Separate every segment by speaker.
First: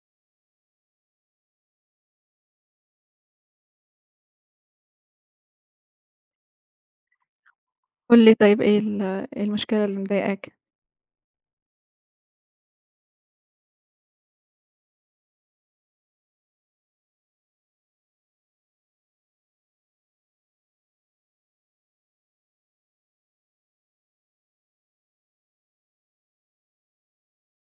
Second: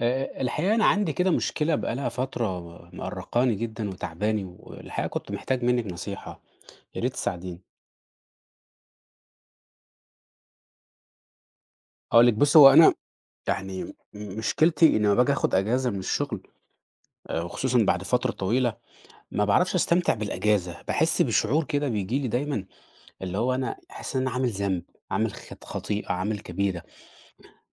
Speaker 1: الحقيقة أنا عندي كده مشكلة بقى لها فترة مأرّقاني جدًا وتاعباني، والحقيقة كنت محتاج منِّك نصيحة، يا ريت تساعديني.
Speaker 2: قُل لي طيب، إيه ال إيه المشكلة اللي مضايقاك؟
Speaker 1: هاقول لِك بُصّي، هو أنا يعني مشكلتي إن لمّا باجي آخُد أجازة من الشغل، وخصوصًا بعد فترة طويلة، ما باعرفش أستمتع بالأجازة، باحس بشعور كده بييجي لي دايمًا اللي هو أنا حاسس إن أنا عامل ذنب، عامل خطيئة، عامل كبيرة،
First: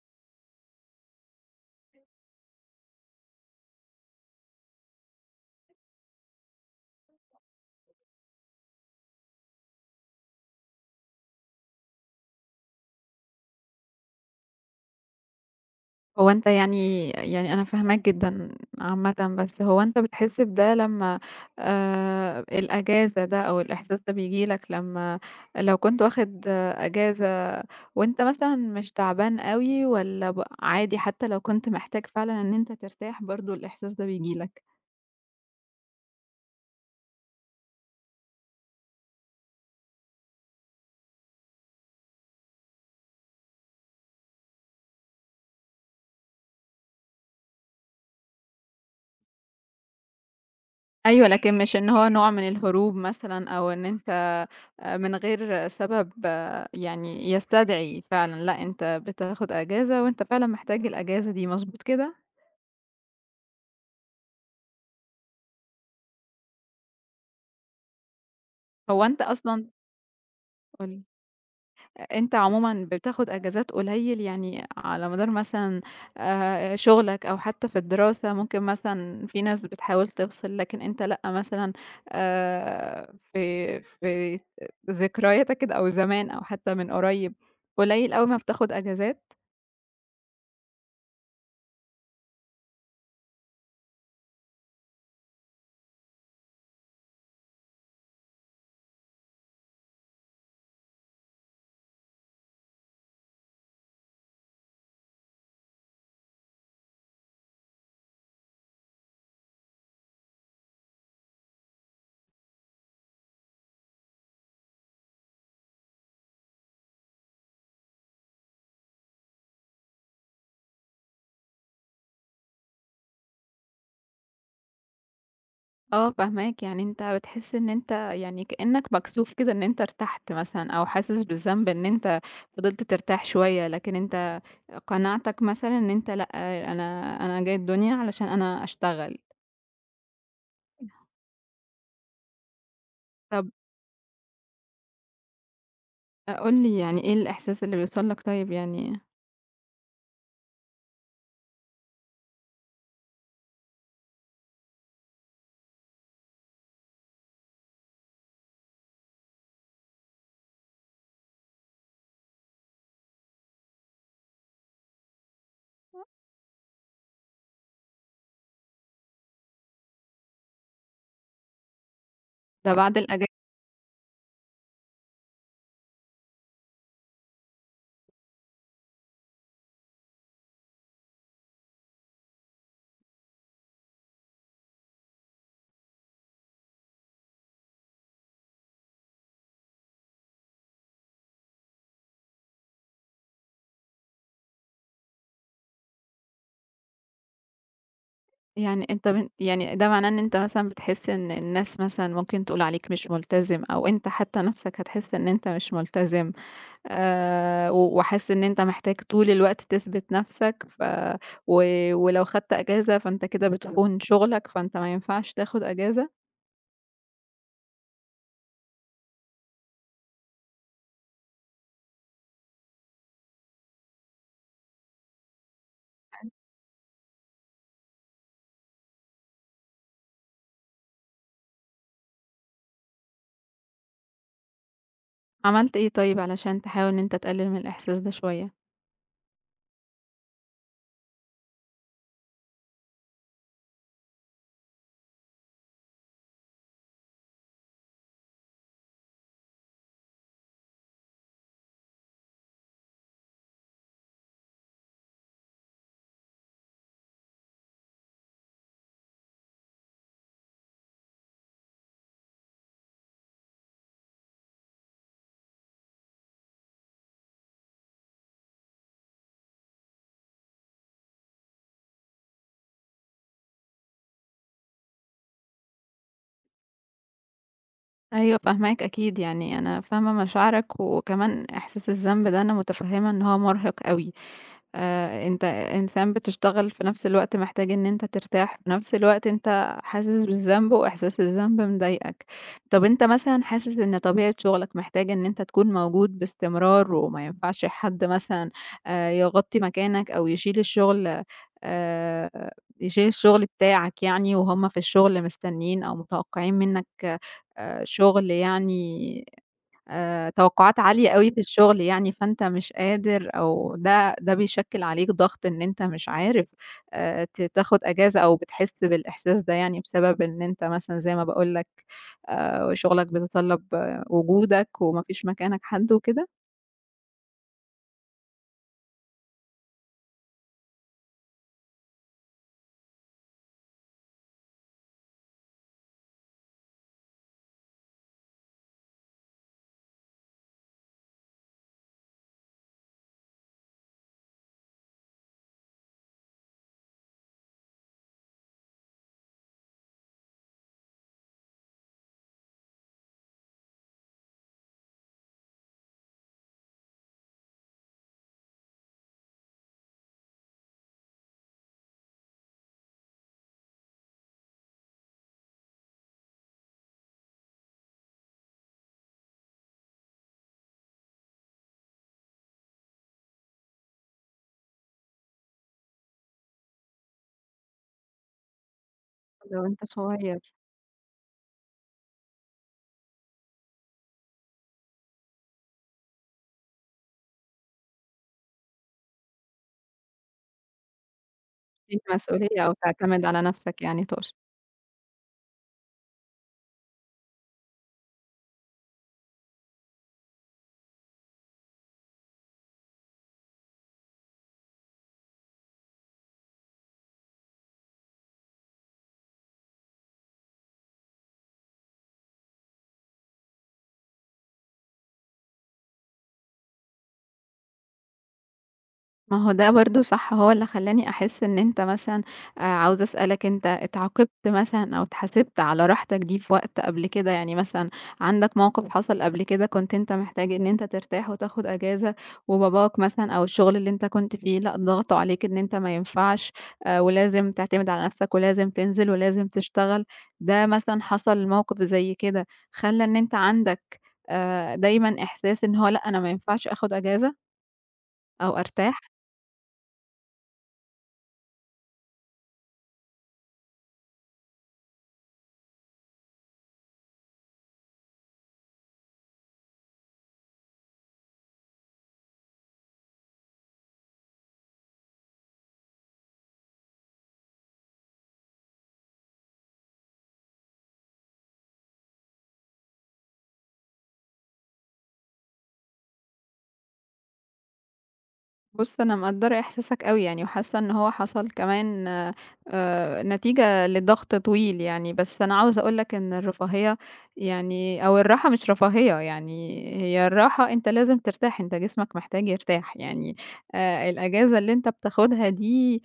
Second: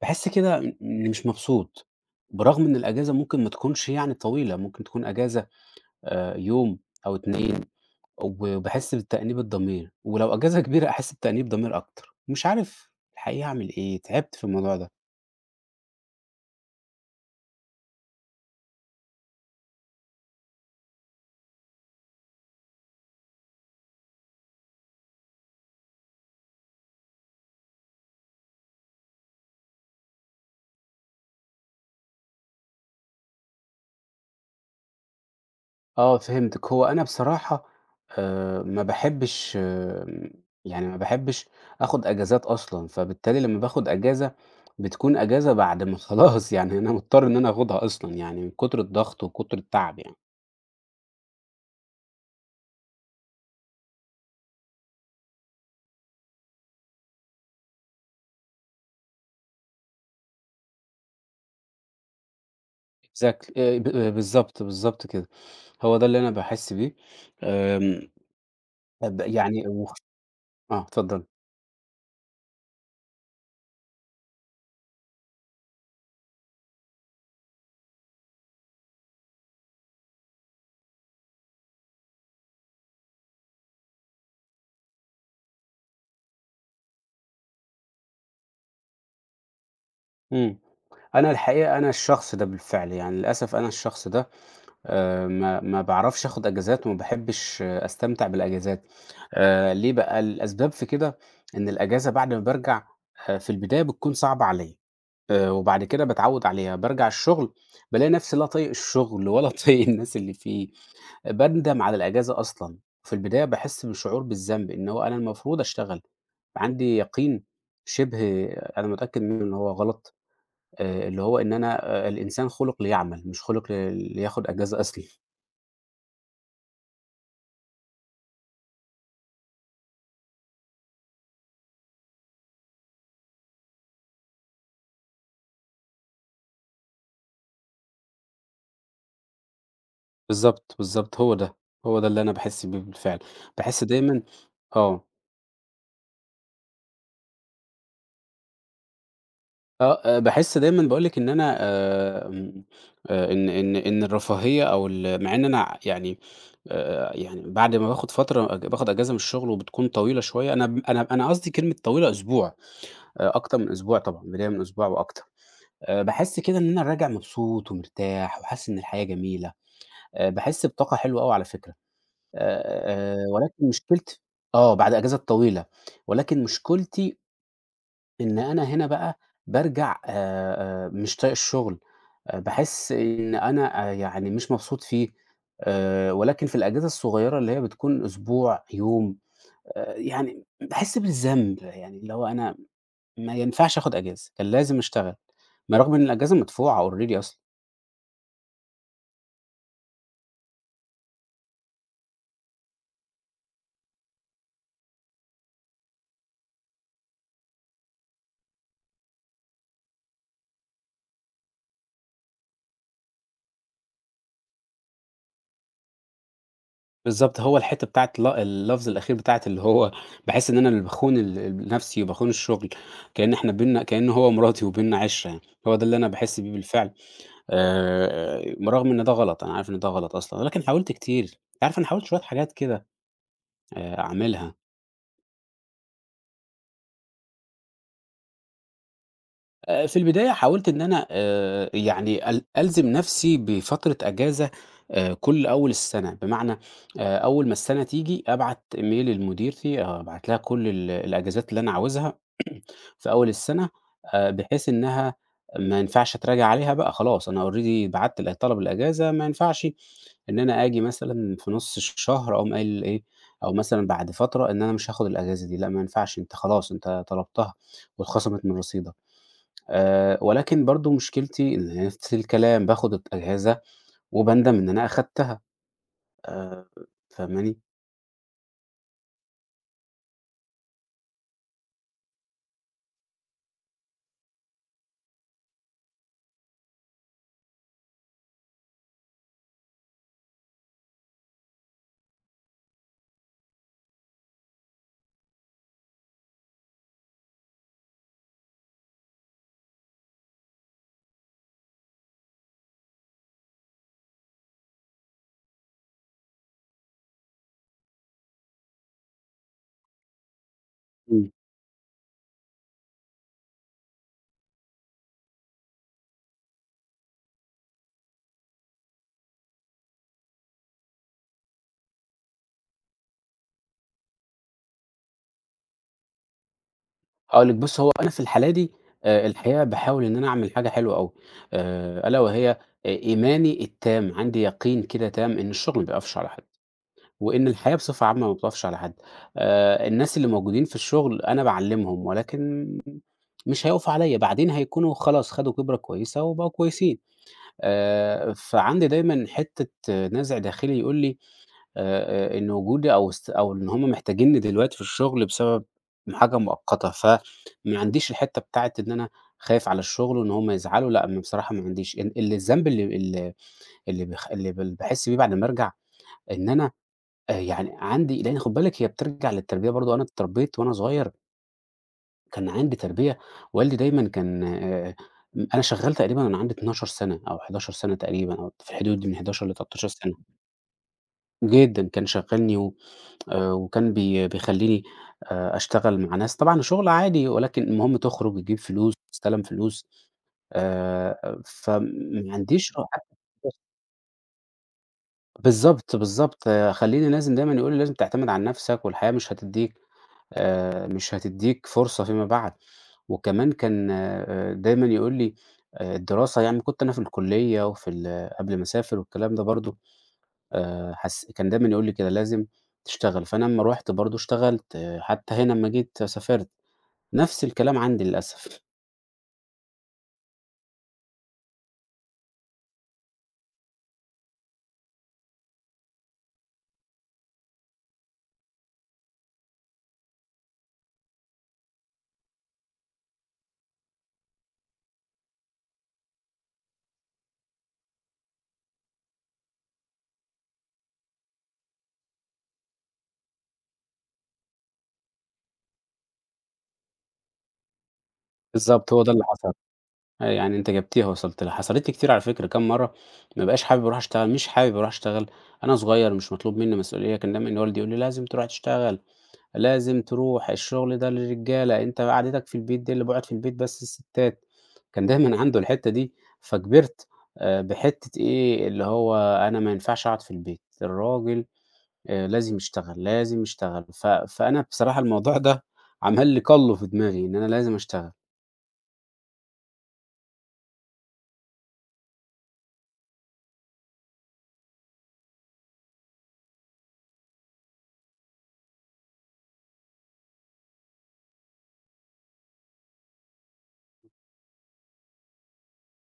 Speaker 1: باحس كده إنّي مش مبسوط، برغم إن الأجازة ممكن ما تكونش يعني طويلة، ممكن تكون أجازة يوم أو 2. وباحس بتأنيب الضمير، ولو أجازة كبيرة أحس بتأنيب ضمير أكتر، مش عارف الحقيقة أعمل إيه، تعبت في الموضوع ده.
Speaker 2: هو أنت يعني يعني أنا فاهماك جدًا عامةً، بس هو أنت بتحس بده لمّا الأجازة ده أو الإحساس ده بييجي لك لمّا لو كنت واخد أجازة وأنت مثلًا مش تعبان أوي والّا ب عادي، حتى لو كنت محتاج فعلًا إن أنت ترتاح برضه الإحساس ده بييجي لك؟
Speaker 1: آه، فهمتِك. هو أنا بصراحة ما باحبش يعني ما باحبش آخُد أجازات أصلًا، فبالتالي لمّا باخُد أجازة بتكون أجازة بعد ما خلاص يعني أنا مضطر إن أنا آخُدها أصلًا يعني من كتر الضغط وكتر التعب يعني.
Speaker 2: أيوه، لكن مش إن هو نوع من الهروب مثلًا أو إن أنت من غير سبب، آه، يعني يستدعي فعلًا، لأ أنت بتاخد أجازة وأنت فعلًا محتاج الأجازة دي، مضبوط كده؟
Speaker 1: إكزاكتلي، ب بالضبط، بالضبط كده، هو ده اللي أنا باحس بيه. آمم،
Speaker 2: هو
Speaker 1: طَب
Speaker 2: أنت
Speaker 1: يعني
Speaker 2: أصلًا،
Speaker 1: آه،
Speaker 2: قُل لي،
Speaker 1: اتفضّلي.
Speaker 2: أنت عمومًا بتاخد أجازات قليل، يعني على مدار مثلًا شغلك أو حتى في الدراسة ممكن مثلًا في ناس بتحاول تفصل، لكن أنت لأ، مثلًا في ذكرياتك كده أو زمان أو حتى من قريب، قليل أوي ما بتاخد أجازات.
Speaker 1: إمم. أنا الحقيقة أنا الشخص ده بالفعل، يعني للأسف أنا الشخص ده ما باعرفش آخُد أجازات وما باحبّش أستمتع بالأجازات. ليه بقى؟ الأسباب في كده إن الأجازة بعد ما بارجع في البداية بتكون صعبة عليّا، وبعد كده باتعوّد عليها، بارجع الشُغل بالاقي نَفْسي لا طايق الشُغل ولا طايق الناس اللي فيه، باندم على الأجازة أصلًا، في البداية باحس بشعور بالذنب إن هو أنا المفروض أشتغل، عندي يقين شِبه أنا متأكد منّه إن هو غلط، اللي هو إن أنا الإنسان خُلِق ليعمل، مش خُلِق لياخد أجازة أصلًا.
Speaker 2: آه فاهماك، يعني أنت بتحس إن أنت يعني كأنك مكسوف كده إن أنت ارتحت مثلًا، أو حاسس بالذنب إن أنت فضلت ترتاح شوية، لكن أنت قناعتك مثلًا إن أنت لأ، أنا جاي الدنيا علشان أنا أشتغل.
Speaker 1: بالضبط، بالضبط هو ده، هو ده اللي أنا باحس بيه بالفعل.
Speaker 2: طب
Speaker 1: باحس دايمًا، آه.
Speaker 2: قُل لي، يعني إيه الإحساس اللي بيوصل لك طيب يعني؟
Speaker 1: آه، آه، باحس دايمًا باقول لِك إن أنا آمم إن الرفاهية أو مع إن أنا يعني، يعني بعد ما باخد فترة باخد أجازة من الشغل وبتكون طويلة شوية، أنا ب أنا أنا قصدي كلمة طويلة أسبوع، أكتر من أسبوع طبعًا، بداية من أسبوع وأكتر. باحس كده إن أنا راجع مبسوط ومرتاح وحاسس إن الحياة جميلة. باحس بطاقة حلوة أوي على فكرة،
Speaker 2: ده بعد الأجازة
Speaker 1: ولكن مشكلتي. آه، بعد أجازة طويلة، ولكن مشكلتي إن أنا هنا بقى بارجع مش طايق الشغل، باحس إن أنا يعني مش مبسوط فيه، ولكن في الأجازة الصغيرة اللي هي بتكون أسبوع، يوم، يعني باحس بالذنب، يعني اللي هو أنا ما ينفعش آخُد أجازة، كان لازم أشتغل، بالرغم إن الأجازة مدفوعة already أصلًا.
Speaker 2: يعني؟ أنت بن يعني ده معناه إن أنت مثلًا بتحس إن الناس مثلًا ممكن تقول عليك مش ملتزم، أو أنت حتى نَفْسك هتحس إن أنت مش ملتزم، و وحاسس إن أنت محتاج طول الوقت تثبت نَفْسك، ف و ولو خدت أجازة فأنت كده بتخون شغلك، فأنت ما ينفعش تاخد أجازة.
Speaker 1: بالضبط، هو الحتّة بتاعة اللفظ الأخير بتاعة اللي هو باحس إن أنا اللي باخون ال نَفْسي وباخون الشغل، كإن إحنا بيننا كإن هو مراتي وبيننا عِشرة يعني، هو ده اللي أنا باحس بيه بالفعل. برغم إن ده غلط، أنا عارف إن ده غلط أصلًا، ولكن حاولت كتير، أنت عارف أنا حاولت شوية حاجات كده أعملها.
Speaker 2: عملت إيه طيب علشان تحاول إن أنت تقلل من الإحساس ده شوية؟
Speaker 1: في البداية حاولت إن أنا يعني ألزم نَفْسي بفترة أجازة، كل أول السنة، بمعنى أول ما السنة تيجي أبعت إيميل لمديرتي، أبعت لها كل الأجازات اللي أنا عاوزها في أول السنة، بحيث إنها ما ينفعش أتراجع عليها بقى خلاص، أنا already بعتّ طلب الإجازة، ما ينفعش إن أنا آجي مثلًا في نُص الشهر أقوم قايل إيه، أو مثلًا بعد فترة إن أنا مش هاخد الإجازة دي، لأ ما ينفعش، أنت خلاص أنت طلبتها واتخصمت من رصيدك. ولكن برضه مشكلتي إن نفس الكلام، باخد الإجازة وباندم إن أنا أخدتها. آآ فاهماني؟
Speaker 2: أيوه فاهماك أكيد، يعني أنا فاهمة مشاعرك، وكمان إحساس الذنب ده أنا متفهمة إن هو مرهق أوي. أنت إنسان بتشتغل، في نفس الوقت محتاج إن أنت ترتاح، في نفس الوقت أنت حاسس بالذنب وإحساس الذنب مضايقك. طَب أنت مثلًا حاسس إن طبيعة شغلك محتاجة إن أنت تكون موجود باستمرار، وما ينفعش حد مثلًا يغطّي مكانك أو يشيل الشغل، آآ يشيل الشغل بتاعك يعني، وهُم في الشغل مستنيين أو متوقعين منّك شغل يعني، توقعات عالية
Speaker 1: إمم.
Speaker 2: أوي في الشغل يعني، فأنت مش قادر، أو ده بيشكِّل عليك ضغط إن أنت مش عارف ت تاخد أجازة، أو بتحس بالإحساس ده يعني بسبب إن أنت مثلًا زي ما باقول لك شغلك بيتطلب آه، وجودك وما فيش مكانك حد وكده.
Speaker 1: هاقول لِك بُصّي، هو أنا في الحالة دي الحقيقة باحاول إن أنا أعمل حاجة حلوة أوي، ألا وهي إيماني التام، عندي يقين كده تام إن الشغل ما بيقفش على حد، وإن الحياة بصفة عامة ما بتقفش على حد. الناس اللي موجودين في الشغل أنا باعلّمهم، ولكن مش هيقفوا عليَّ، بعدين هيكونوا خلاص خدوا خبرة كويسة وبقوا كويسين. فعندي دايمًا حتة نزع داخلي يقول لي إن وجودي أو است أو إن هُم محتاجينّي دلوقتي في الشغل بسبب حاجة مؤقتة، فما عنديش الحتّة بتاعة إن أنا خايف على الشغل وإن هُم يزعلوا، لأ، بصراحة ما عنديش. اللي الذنب اللي ال اللي بخ اللي بال باحس بيه بعد ما أرجع، إن أنا يعني عندي لإن خُد بالك هي بترجع للتربية برضه، أنا اتربيت وأنا صغير كان عندي تربية، والدي دايمًا كان م أنا شغّال تقريبًا وأنا عندي 12 سَنة أو 11 سَنة تقريبًا أو في الحدود دي من 11
Speaker 2: لو أنت
Speaker 1: ل13 سَنة.
Speaker 2: صغير،
Speaker 1: جدًا، كان شغّلني و وكان بيخلّيني أشتغل مع ناس طبعًا شغل عادي، ولكن المهم تخرج تجيب فلوس، تستلم فلوس.
Speaker 2: في
Speaker 1: فما
Speaker 2: مسؤولية
Speaker 1: عنديش
Speaker 2: أو
Speaker 1: بالظبط
Speaker 2: تعتمد على نفسك يعني تقصد؟
Speaker 1: بالظبط. آه، بالضبط، بالضبط، خلّيني لازم دايمًا يقولوا لي: "لازم تعتمد على نَفْسك والحياة مش هتدّيك، مش هتدّيك فرصة فيما بعد." وكمان كان دايمًا يقول لي: "الدراسة"، يعني كنت أنا في الكُلّية وفي قبل ما أسافر والكلام ده برضه، حس كان دايمًا يقول لي كده: "لازم تشتغل." فأنا أمّا رُحت برضه اشتغلت، حتى هنا أمّا جيت سافرت، نفس الكلام عندي للأسف.
Speaker 2: ما هو ده برضه صح، هو اللي خلّاني أحس إن أنت مثلًا عاوزة أسألك، أنت اتعاقبت مثلًا أو اتحاسبت على راحتك دي في وقت قبل كده؟ يعني مثلًا عندك موقف حصل قبل كده كنت أنت محتاج إن أنت ترتاح وتاخد أجازة، وباباك مثلًا أو الشغل اللي أنت كنت فيه لأ، ضغطوا عليك إن أنت ما ينفعش، ولازم تعتمد على نفسك ولازم تنزل ولازم تشتغل، ده مثلًا حصل موقف زي كده خلّى إن أنت عندك دايمًا إحساس إن هو لأ، أنا ما ينفعش آخد أجازة أو
Speaker 1: بالضبط
Speaker 2: أرتاح؟
Speaker 1: هو ده اللي حصل. يعني أنت جبتيها وصلت لها. حصلت لي كتير على فكرة كام مرّة ما بابقاش حابب أروح أشتغل، مش حابب أروح أشتغل، أنا صغير مش مطلوب منّي مسؤولية، كان دايمًا والدي يقول لي: "لازم تروح تشتغل." لازم تروح، الشغل ده للرجالة، أنت قعدتك في البيت دي، اللي باقعد في البيت بس الستات، كان دايمًا عنده الحتّة دي، فكبرت بحتّة إيه، اللي هو أنا ما ينفعش أقعد في البيت، الراجل لازم يشتغل، لازم يشتغل، ف فأنا بصراحة الموضوع ده عمل لي كَلُّ في دماغي، إن أنا لازم أشتغل.
Speaker 2: بُص، أنا مقدّرة إحساسك أوي يعني، وحاسة إن هو حصل كمان نتيجة لضغط طويل يعني، بس أنا عاوزة أقول لك إن الرفاهية يعني أو الراحة مش رفاهية يعني، هي الراحة أنت لازم ترتاح، أنت جسمك محتاج يرتاح يعني. الأجازة اللي أنت بتاخدها دي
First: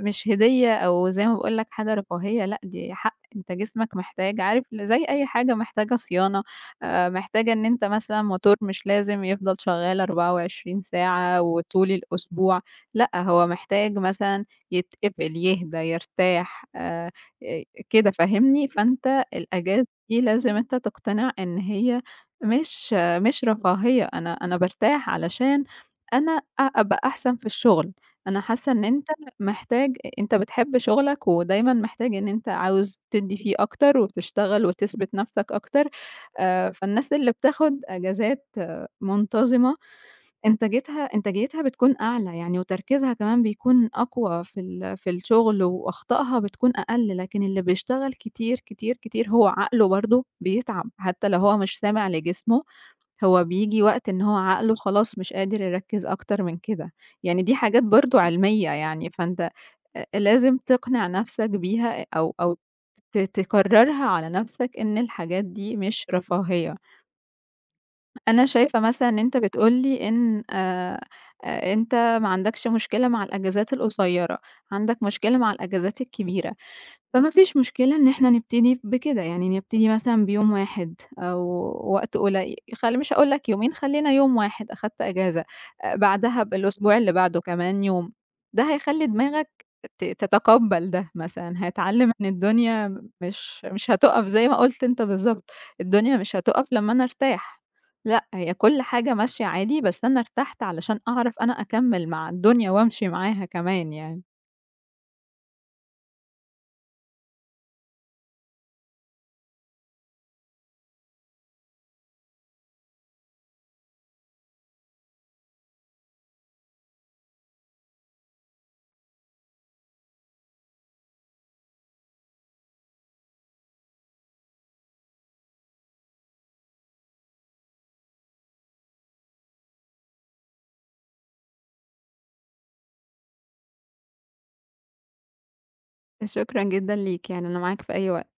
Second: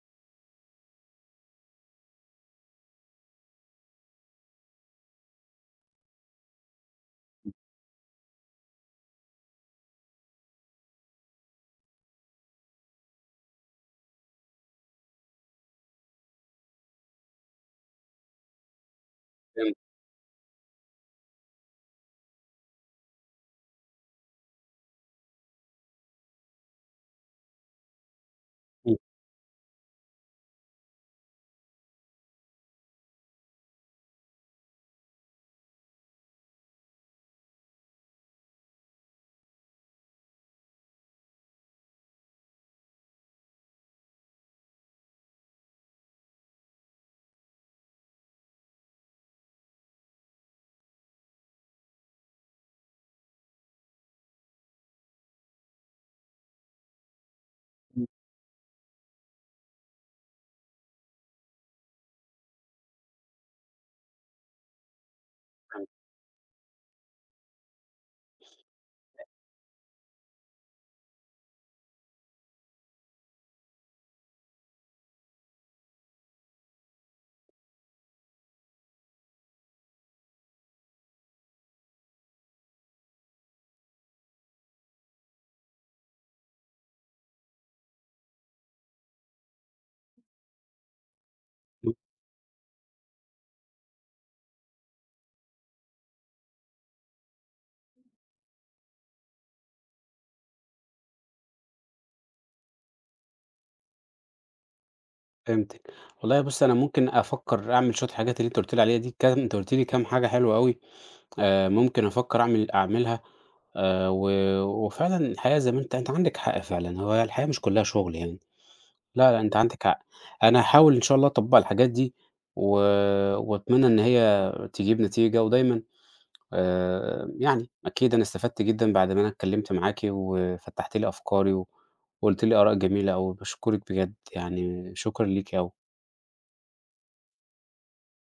Speaker 2: مش هدية أو زي ما باقول لك حاجة رفاهية، لأ دي حق، أنت جسمك محتاج، عارف، زي أي حاجة محتاجة صيانة، محتاجة إن أنت مثلًا، موتور مش لازم يفضل شغال 24 ساعة وطول الأسبوع، لأ هو محتاج مثلًا يتقفل، يهدى، يرتاح، آآ كده فاهمني؟ فأنت
Speaker 1: فهمت
Speaker 2: الأجازة دي لازم أنت تقتنع إن هي مش مش رفاهية، أنا بارتاح علشان أنا أبقى أحسن في الشغل. أنا حاسة إن
Speaker 1: إمم،
Speaker 2: أنت محتاج، أنت بتحب شغلك ودايمًا محتاج إن أنت عاوز تدّي فيه أكتر وتشتغل وتثبت نَفْسك أكتر. فالناس اللي بتاخُد أجازات آه، منتظمة، إنتاجيتها بتكون أعلى يعني، وتركيزها كمان بيكون أقوى في في الشغل، وأخطائها بتكون أقل، لكن اللي بيشتغل كتير، كتير، كتير هو عقله برضه بيتعب، حتى لو هو مش سامع لجسمه هو بييجي وقت إن هو عقله خلاص مش قادر يركّز أكتر من كده. يعني دي حاجات
Speaker 1: إمم،
Speaker 2: برضه علمية يعني، فأنت لازم تقنع نَفْسك بيها، أو تكرّرها على نَفْسك إن الحاجات دي مش رفاهية. أنا شايفة مثلًا إن أنت بتقول لي إن أنت ما عندكش مشكلة مع الأجازات القصيّرة، عندك مشكلة مع الأجازات الكبيرة. فما فيش مشكلة إن إحنا نبتدي بكده، يعني نبتدي مثلًا بيوم واحد أو وقت قليل، مش هاقول لك يومين، خلّينا يوم واحد أخدت إجازة، بعدها بالأسبوع اللي بعده كمان يوم، ده هيخلّي دماغك تتقبّل ده مثلًا،
Speaker 1: إمم،
Speaker 2: هيتعلّم إن الدنيا مش مش هتُقف زي ما قُلت أنت بالضبط، الدنيا مش هتُقف لمّا أنا أرتاح، لأ هي كل حاجة ماشية عادي، بس أنا ارتحت علشان أعرف أنا أكمّل مع الدنيا وأمشي معاها كمان يعني.
Speaker 1: فهمتك. والله بُصّ، أنا ممكن أفكّر أعمل شوية الحاجات اللي أنت قُلت لي عليها دي، أنت قُلت لي كام حاجة حلوة أوي. ممكن أفكّر أعملها، و وفعلًا الحقيقة زي ما أنت عندك حق فعلًا، هو الحياة مش كُلّها شُغل يعني، لا، لأ أنت عندك حق. أنا هاحاول إن شاء الله أطبّق الحاجات دي و وأتمنى إن هي تجيب نتيجة ودايمًا، يعني أكيد أنا استفدت جدًا بعد ما أنا اتكلّمت معاكِ وفتّحتِ لي أفكاري و وقُلتِ لي آراء جميلة أوي، باشكرِك بجد يعني شكرًا ليكِ أوي.
Speaker 2: شكرًا جدًا ليك، يعني أنا معاك في أي وقت.